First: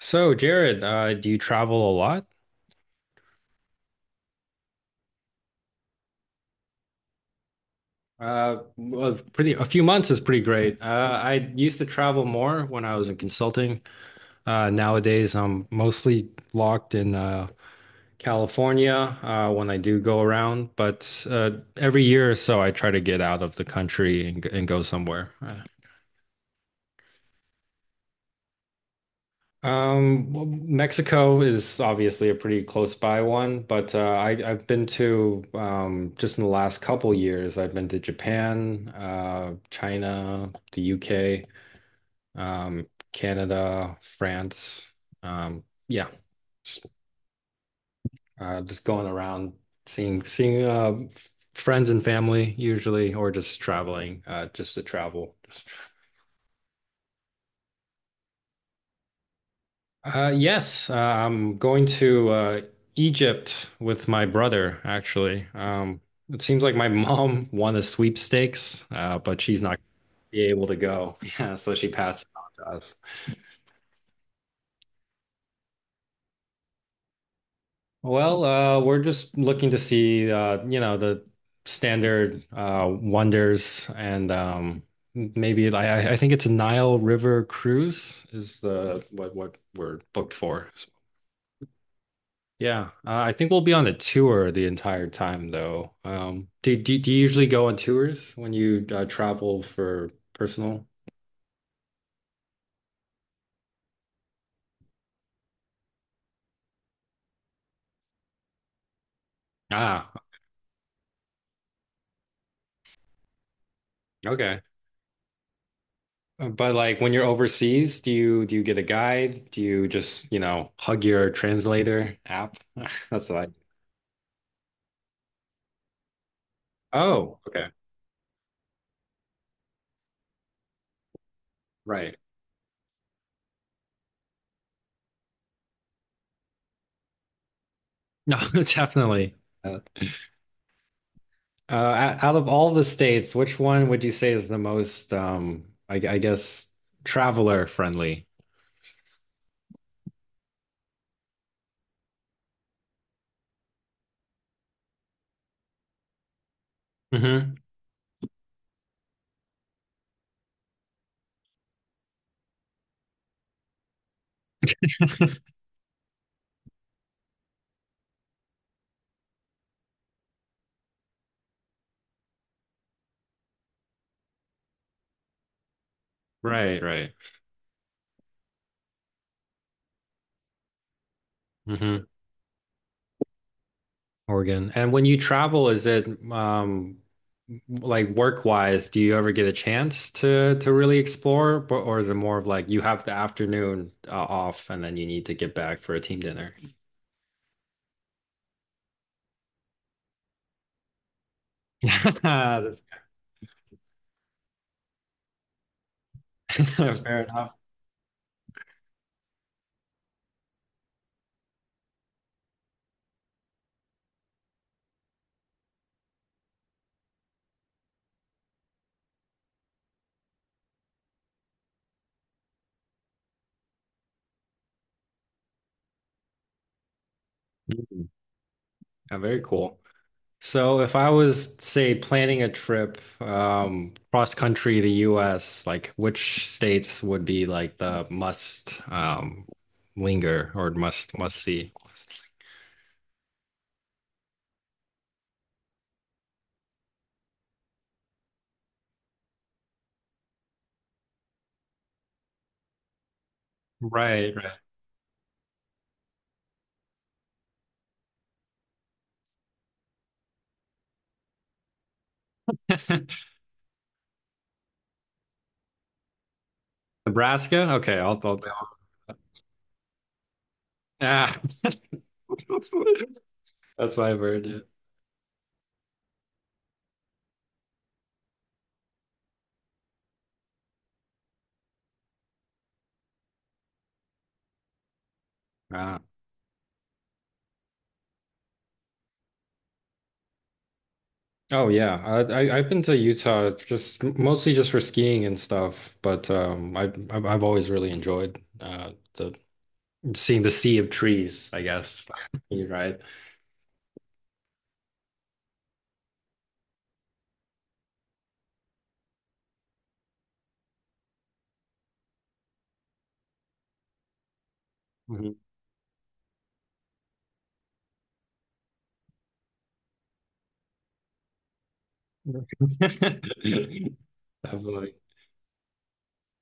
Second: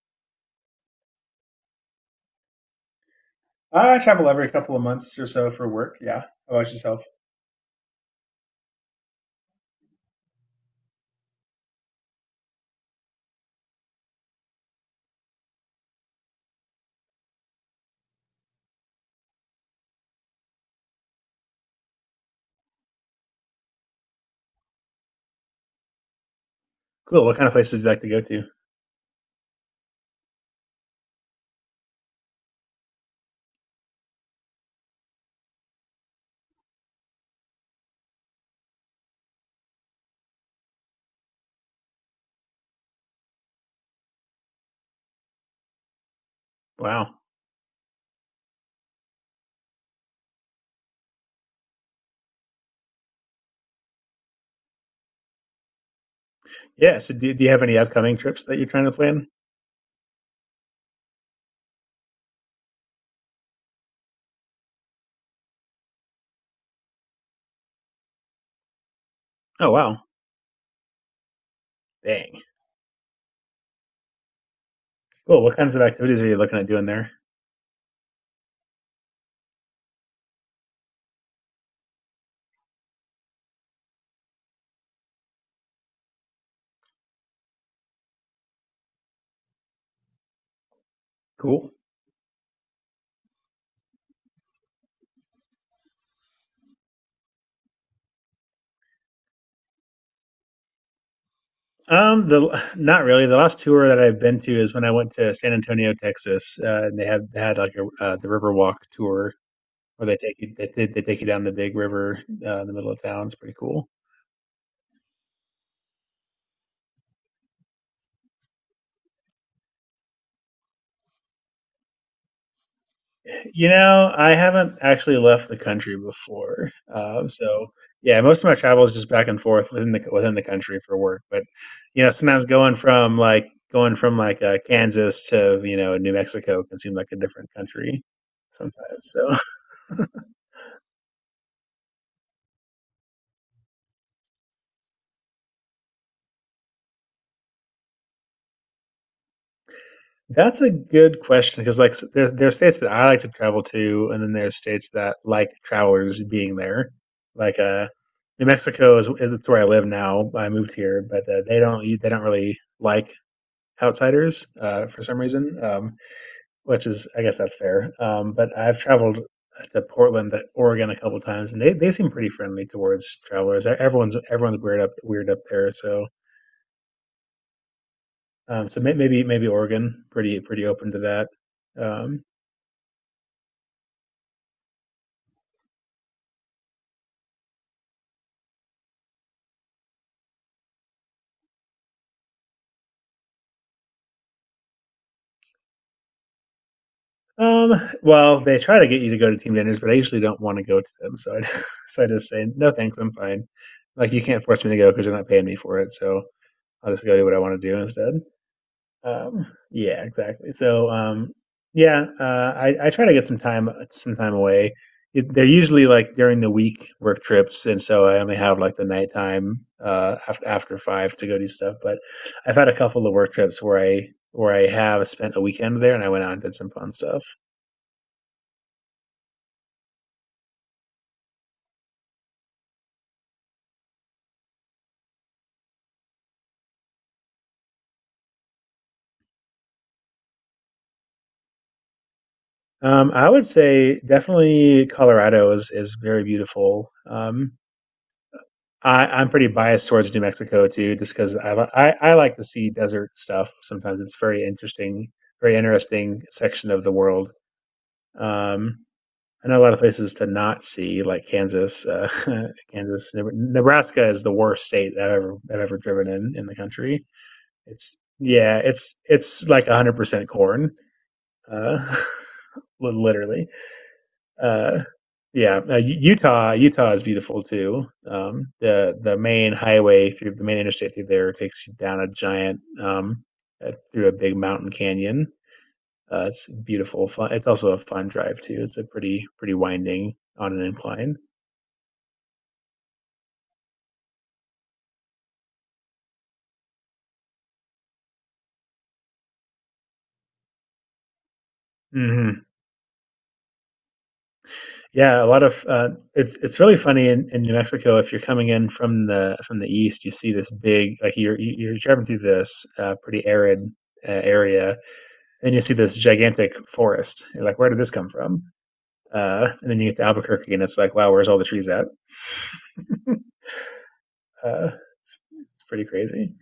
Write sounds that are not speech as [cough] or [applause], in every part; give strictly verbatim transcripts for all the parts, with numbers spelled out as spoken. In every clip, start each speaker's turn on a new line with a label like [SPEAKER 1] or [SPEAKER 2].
[SPEAKER 1] So, Jared, uh, do you travel a lot?
[SPEAKER 2] I travel every couple of months or so for work. Yeah. How about yourself?
[SPEAKER 1] Uh, well, pretty a few months is pretty great. Uh, I used to travel more when I was in consulting. Uh, nowadays, I'm mostly locked in uh, California uh, when I do go around, but uh, every year or so, I try to get out of the country and, and go somewhere. Uh,
[SPEAKER 2] Cool. What kind of places do you like to go to?
[SPEAKER 1] Um, well, Mexico is obviously a pretty close by one, but uh, I, I've been to um, just in the last couple years, I've been to Japan, uh, China, the U K, um, Canada, France. Um, yeah, just,
[SPEAKER 2] Wow.
[SPEAKER 1] uh, just going around seeing seeing uh, friends and family usually, or just traveling, uh, just to travel.
[SPEAKER 2] Yeah. So, do, do you have any upcoming trips that you're trying to plan?
[SPEAKER 1] Uh, yes, uh, I'm going to uh, Egypt with my brother, actually. Um, it seems like my [laughs] mom won the sweepstakes, uh, but she's
[SPEAKER 2] Oh,
[SPEAKER 1] not
[SPEAKER 2] wow.
[SPEAKER 1] be able to go. [laughs] Yeah, so she passed it
[SPEAKER 2] Dang.
[SPEAKER 1] on to us.
[SPEAKER 2] Cool. What kinds of activities are you looking at doing there?
[SPEAKER 1] Well, uh, we're just looking to see, uh, you know, the standard uh, wonders and um, maybe I, I I think it's a Nile River cruise is the what what we're booked for.
[SPEAKER 2] Cool.
[SPEAKER 1] Yeah, uh, I think we'll be on a tour the entire time, though. Um, do, do, do you usually go on tours when you uh, travel for personal?
[SPEAKER 2] Um, the not really. The last tour that I've been to is when I went to San Antonio, Texas, uh, and they had they had like a uh, the Riverwalk tour where
[SPEAKER 1] Ah,
[SPEAKER 2] they take you they, they they take you down the big river uh, in the middle of town. It's pretty cool.
[SPEAKER 1] okay. Uh, But like when you're overseas, do you do you get a guide? Do you just, you know, hug your translator app? [laughs] That's what I.
[SPEAKER 2] You know, I haven't actually left the country before, um,
[SPEAKER 1] Oh, okay.
[SPEAKER 2] so yeah, most of my travel is just back and forth within the within the country for work. But you know,
[SPEAKER 1] Right.
[SPEAKER 2] sometimes going from like going from like uh, Kansas to you know New Mexico can seem like a different country
[SPEAKER 1] No, [laughs]
[SPEAKER 2] sometimes.
[SPEAKER 1] definitely.
[SPEAKER 2] So
[SPEAKER 1] Uh, uh, Out of all the states, which one would you say is the most, um, I, I guess, traveler friendly?
[SPEAKER 2] [laughs] that's a good question because like s- there there are states that I like to travel to, and then there's states that like travelers being there.
[SPEAKER 1] Hmm.
[SPEAKER 2] Like uh, New Mexico is is it's where I live now. I moved here, but uh, they don't they don't really like outsiders uh, for some reason, um, which is I guess that's fair. Um, but I've traveled to Portland, uh, Oregon, a couple times, and they, they seem pretty friendly towards travelers. E-, Everyone's everyone's weird up weird up there, so
[SPEAKER 1] Right, right.
[SPEAKER 2] um, so may- maybe maybe Oregon pretty pretty open to that.
[SPEAKER 1] Mhm.
[SPEAKER 2] Um,
[SPEAKER 1] Oregon. And when you travel, is it um like work-wise, do you ever get a chance to to really explore, or, or is it more of like you have the afternoon uh, off and then you need to get back for a team dinner?
[SPEAKER 2] um, well, they try to get you to go to team dinners, but I usually don't want to go to them, so I [laughs] so I
[SPEAKER 1] [laughs]
[SPEAKER 2] just say no
[SPEAKER 1] That's
[SPEAKER 2] thanks, I'm fine. Like you can't force me to go because they're not paying me for it, so I'll
[SPEAKER 1] [laughs]
[SPEAKER 2] just go
[SPEAKER 1] fair
[SPEAKER 2] do what I
[SPEAKER 1] enough.
[SPEAKER 2] want to do instead. Um, yeah, exactly. So, um, yeah, uh, I, I try to get some time some time away. It, they're usually like during the week work trips, and so I only have like the nighttime uh, after after five to go do stuff. But I've had a couple of work trips where I where I have spent a weekend there, and I went out and did some fun stuff.
[SPEAKER 1] Mm. Yeah, very cool. So if I was, say, planning a trip um cross country the U S, like which states would be like the must um linger or must must see?
[SPEAKER 2] Um, I would say definitely Colorado is is very beautiful. Um, I, I'm pretty biased towards New Mexico too, just because I, li- I I like to see desert stuff. Sometimes it's
[SPEAKER 1] Right,
[SPEAKER 2] very
[SPEAKER 1] right.
[SPEAKER 2] interesting, very interesting section of the world. Um, I know a lot of places to not see, like Kansas. Uh, [laughs] Kansas,
[SPEAKER 1] [laughs]
[SPEAKER 2] Neb- Nebraska is the worst state I've ever I've ever driven in in the country.
[SPEAKER 1] Nebraska?
[SPEAKER 2] It's
[SPEAKER 1] Okay, I'll, I'll,
[SPEAKER 2] yeah,
[SPEAKER 1] I'll
[SPEAKER 2] it's it's like one hundred percent corn,
[SPEAKER 1] ah. [laughs]
[SPEAKER 2] uh, [laughs] literally
[SPEAKER 1] That's why I've heard it.
[SPEAKER 2] uh, yeah, uh, Utah, Utah is beautiful too. Um, the the main highway through the main interstate through there takes you down a giant um, uh, through a big mountain canyon.
[SPEAKER 1] Ah.
[SPEAKER 2] Uh, it's beautiful. Fun. It's also a fun drive too. It's a pretty pretty winding on an incline.
[SPEAKER 1] Oh yeah, I, I I've been to Utah just mostly just for skiing and stuff, but um, I I've I've always really enjoyed uh the seeing the sea of trees, I guess.
[SPEAKER 2] Hmm.
[SPEAKER 1] [laughs] You're right.
[SPEAKER 2] Yeah, a lot of uh, it's it's really funny in, in New Mexico. If you're coming in from the from the east, you see this big like you're you- you're driving through this uh, pretty arid uh, area,
[SPEAKER 1] Mhm.
[SPEAKER 2] and you see this gigantic forest. You're like, where did this come from? Uh, and then you get to Albuquerque, and it's like, wow, where's all the trees at?
[SPEAKER 1] [laughs] Definitely.
[SPEAKER 2] Uh, it's, it's pretty crazy.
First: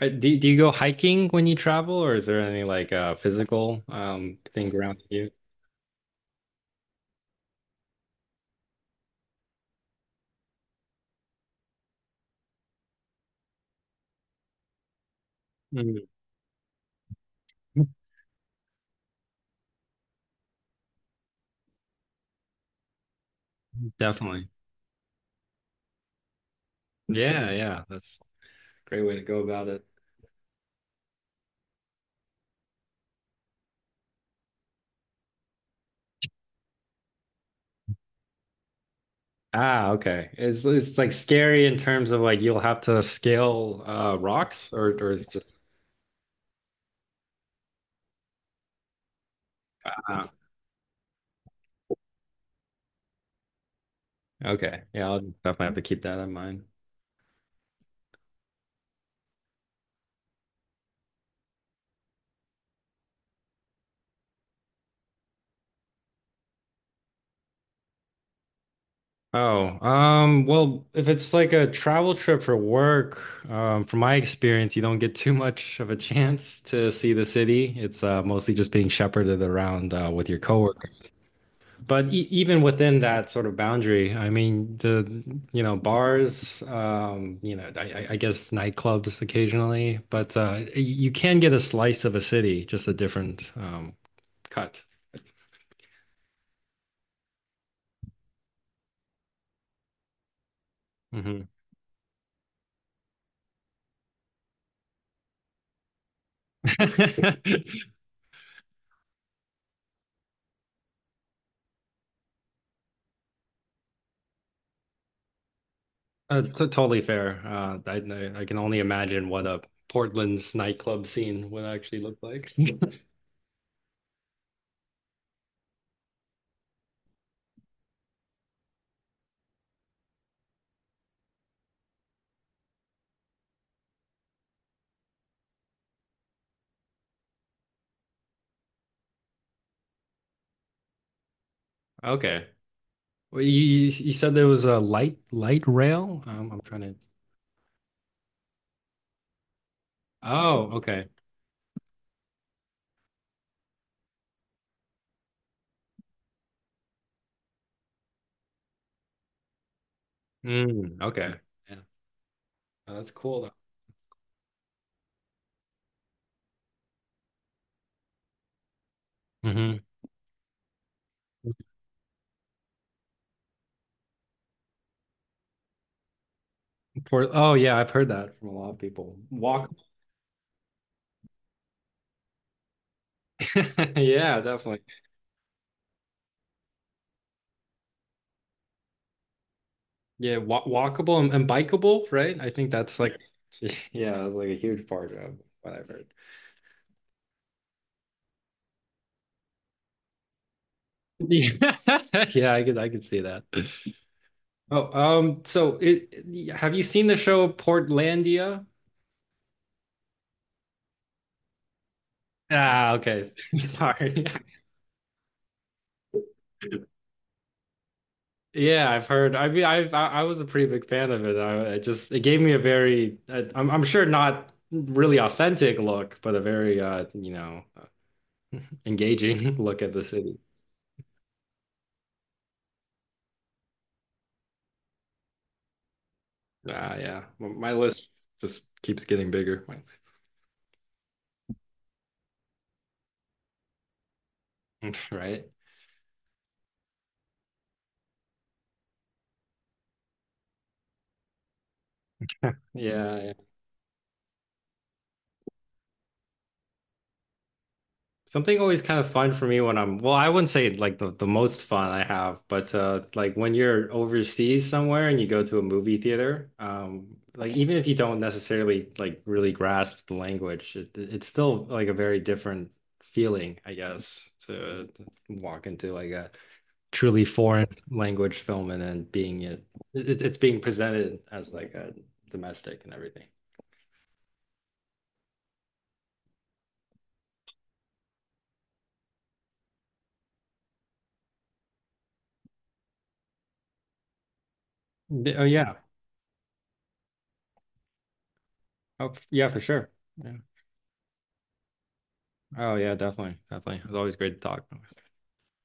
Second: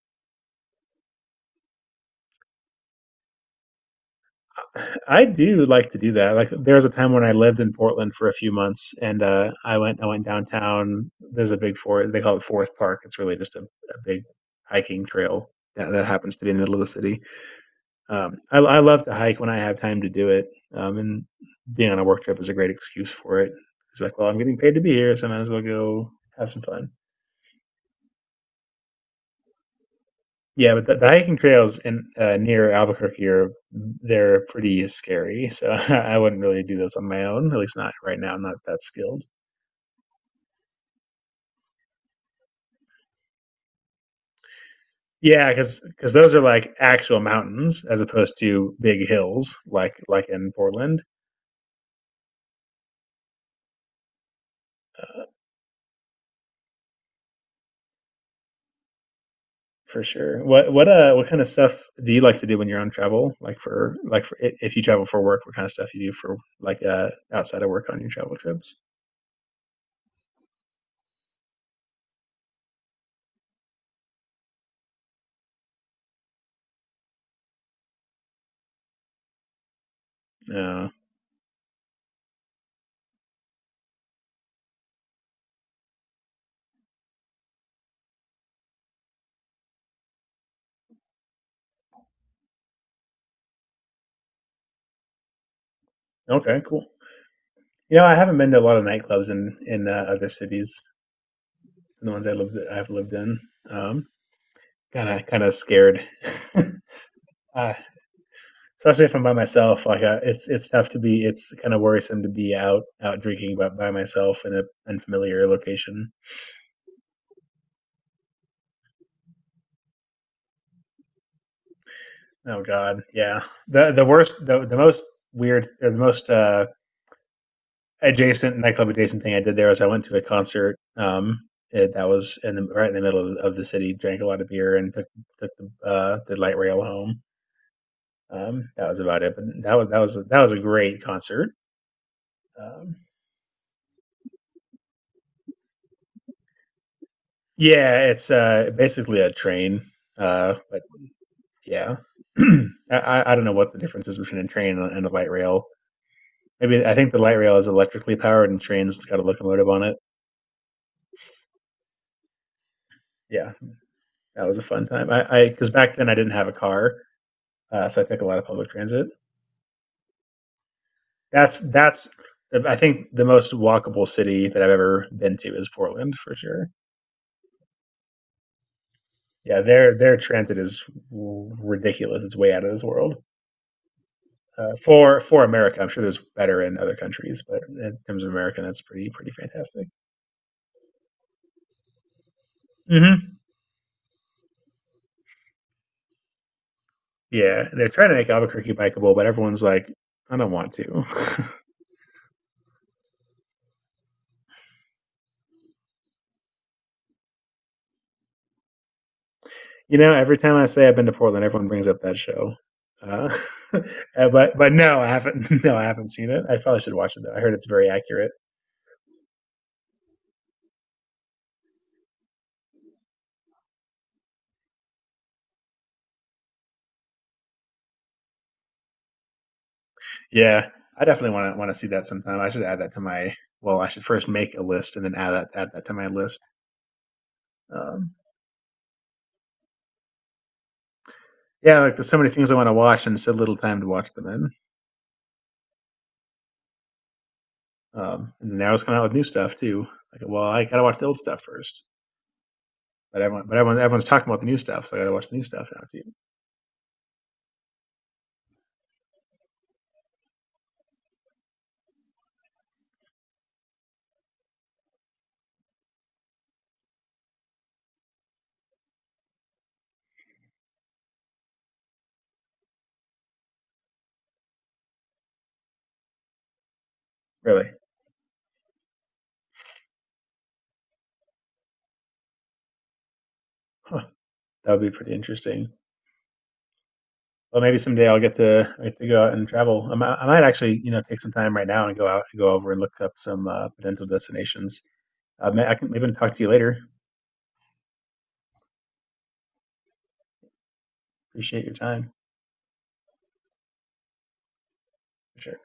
[SPEAKER 1] Uh, Do do you go hiking when you travel, or is there any like uh physical um thing around
[SPEAKER 2] I
[SPEAKER 1] you?
[SPEAKER 2] do like to do that. Like there was a time when I lived in Portland for a few months, and uh, I went I went downtown. There's a big forest, they call it Forest Park. It's really just a, a big hiking trail that, that
[SPEAKER 1] Mhm.
[SPEAKER 2] happens to be in the middle of the city. Um, I I love to hike when I have time to do it. Um, and being on a work trip is a great excuse for it. It's like, well, I'm
[SPEAKER 1] Definitely.
[SPEAKER 2] getting paid to be here, so I might as well go have some fun.
[SPEAKER 1] Yeah, yeah. That's great way to go about it.
[SPEAKER 2] Yeah, but the, the hiking trails in uh, near Albuquerque are they're pretty scary. So [laughs] I wouldn't really do those on my own, at least not right now. I'm not that skilled.
[SPEAKER 1] Ah, okay. It's it's like scary in terms of like you'll have to scale uh rocks or or is just
[SPEAKER 2] Yeah, because because those are like actual mountains as opposed to big hills like like
[SPEAKER 1] ah,
[SPEAKER 2] in Portland
[SPEAKER 1] okay. Yeah, I'll definitely have to keep that in mind.
[SPEAKER 2] for sure. What what uh what kind of stuff do you like to do when you're on travel? Like for like for i- if you travel for work, what kind of stuff you do for like uh, outside of work on your travel trips?
[SPEAKER 1] Oh, um, well, if it's like a travel trip for work, um, from my experience, you don't get too much of a chance to see the city. It's uh mostly just being shepherded around uh with your
[SPEAKER 2] Yeah.
[SPEAKER 1] coworkers. But e even within that sort of boundary, I mean, the, you know, bars, um, you know, I, I I guess nightclubs occasionally, but uh, y- you can get a slice of a city, just a different um, cut.
[SPEAKER 2] Okay. Cool. You know, I haven't been to a lot of nightclubs in in uh, other cities
[SPEAKER 1] Hmm.
[SPEAKER 2] than the ones I lived I've lived in. Um, kind of kind of scared, [laughs] uh,
[SPEAKER 1] [laughs]
[SPEAKER 2] especially if I'm by myself. Like uh, it's it's tough to be. It's kind of worrisome to be out out drinking by, by myself in a unfamiliar location.
[SPEAKER 1] Uh, t totally fair. Uh, I, I I can only imagine what a Portland's nightclub scene would actually look like. [laughs]
[SPEAKER 2] Oh God, yeah. the The worst, the the most weird, or the most uh, adjacent nightclub adjacent thing I did there was I went to a concert. Um, it, that was in the, right in the middle of, the city. Drank a lot of beer and took, took the uh, the light rail home. Um, that was about it. But that was that was that was a great concert.
[SPEAKER 1] Okay.
[SPEAKER 2] Um,
[SPEAKER 1] Well, you you you said there was a light light rail. Um, I'm trying to.
[SPEAKER 2] yeah, it's uh, basically a train. Uh,
[SPEAKER 1] Oh,
[SPEAKER 2] but
[SPEAKER 1] okay.
[SPEAKER 2] yeah, [clears throat] I, I don't know what the difference is between a train and a light rail. Maybe I think the light rail is electrically powered, and trains got a locomotive on it.
[SPEAKER 1] Mm, okay. Oh, that's cool
[SPEAKER 2] Yeah, that was a fun time. I because back then I didn't have a car, uh, so I took a lot of public transit.
[SPEAKER 1] though. Hmm.
[SPEAKER 2] That's that's I think the most walkable city that I've ever been to is Portland for sure.
[SPEAKER 1] Oh yeah, I've heard that from a lot of people.
[SPEAKER 2] Yeah,
[SPEAKER 1] Walk
[SPEAKER 2] their their transit is ridiculous. It's way out of this world.
[SPEAKER 1] [laughs] yeah,
[SPEAKER 2] Uh,
[SPEAKER 1] definitely.
[SPEAKER 2] for for America, I'm sure there's better in other countries, but in terms of America, that's pretty pretty fantastic.
[SPEAKER 1] Yeah, wa walkable and, and bikeable, right? I think that's like
[SPEAKER 2] Hmm.
[SPEAKER 1] [laughs] yeah, that's like a huge part of what I've heard. [laughs]
[SPEAKER 2] Yeah, they're trying to make Albuquerque bikeable, but everyone's like, I don't want to.
[SPEAKER 1] Yeah, [laughs] yeah, I could I could see that. Oh, um, so it have you seen the show Portlandia?
[SPEAKER 2] You know, every time I say I've been to Portland, everyone brings up that show.
[SPEAKER 1] Ah, okay.
[SPEAKER 2] Uh,
[SPEAKER 1] [laughs]
[SPEAKER 2] [laughs]
[SPEAKER 1] Sorry.
[SPEAKER 2] but but no, I haven't. [laughs] No, I haven't seen it. I probably
[SPEAKER 1] [laughs]
[SPEAKER 2] should watch it though. I heard it's very accurate.
[SPEAKER 1] Yeah, I've heard. I mean, I I I was a pretty big fan of it. I, it just it gave me a very I, I'm I'm sure not really authentic look, but a very uh you know uh, engaging [laughs] look at the city.
[SPEAKER 2] Yeah, I definitely want to want to see that sometime. I should add that to my. Well, I should first make a list, and then add that add that to my list.
[SPEAKER 1] Uh, yeah, my my list
[SPEAKER 2] Um,
[SPEAKER 1] just keeps getting bigger,
[SPEAKER 2] yeah, like there's so many things I want to watch and so little time to watch them in.
[SPEAKER 1] [laughs] right?
[SPEAKER 2] Um, and they always come out with new stuff too. Like, well, I gotta watch the old stuff first. But
[SPEAKER 1] Yeah.
[SPEAKER 2] everyone, but everyone, everyone's talking about the new stuff, so I got to watch the new stuff now too.
[SPEAKER 1] Something always kind of fun for me when I'm, well, I wouldn't say like the, the most fun I have, but uh, like when you're overseas somewhere and you go to a movie theater, um, like even if you don't necessarily like really grasp the language, it, it's still like a very different feeling, I guess, to, to walk into like a truly foreign
[SPEAKER 2] Really,
[SPEAKER 1] language film and then being it, it it's being presented as like a domestic and everything.
[SPEAKER 2] huh. That would be pretty interesting. Well, maybe someday I'll get to I get to go out and travel. I might, I might actually, you know, take some time right now and go out, and go over and look up some uh, potential destinations.
[SPEAKER 1] Oh
[SPEAKER 2] Uh, may- I
[SPEAKER 1] yeah,
[SPEAKER 2] can maybe talk to you later.
[SPEAKER 1] oh, yeah, for sure. Yeah.
[SPEAKER 2] Appreciate your time
[SPEAKER 1] Oh yeah, definitely, definitely. It was always great to talk.
[SPEAKER 2] for sure.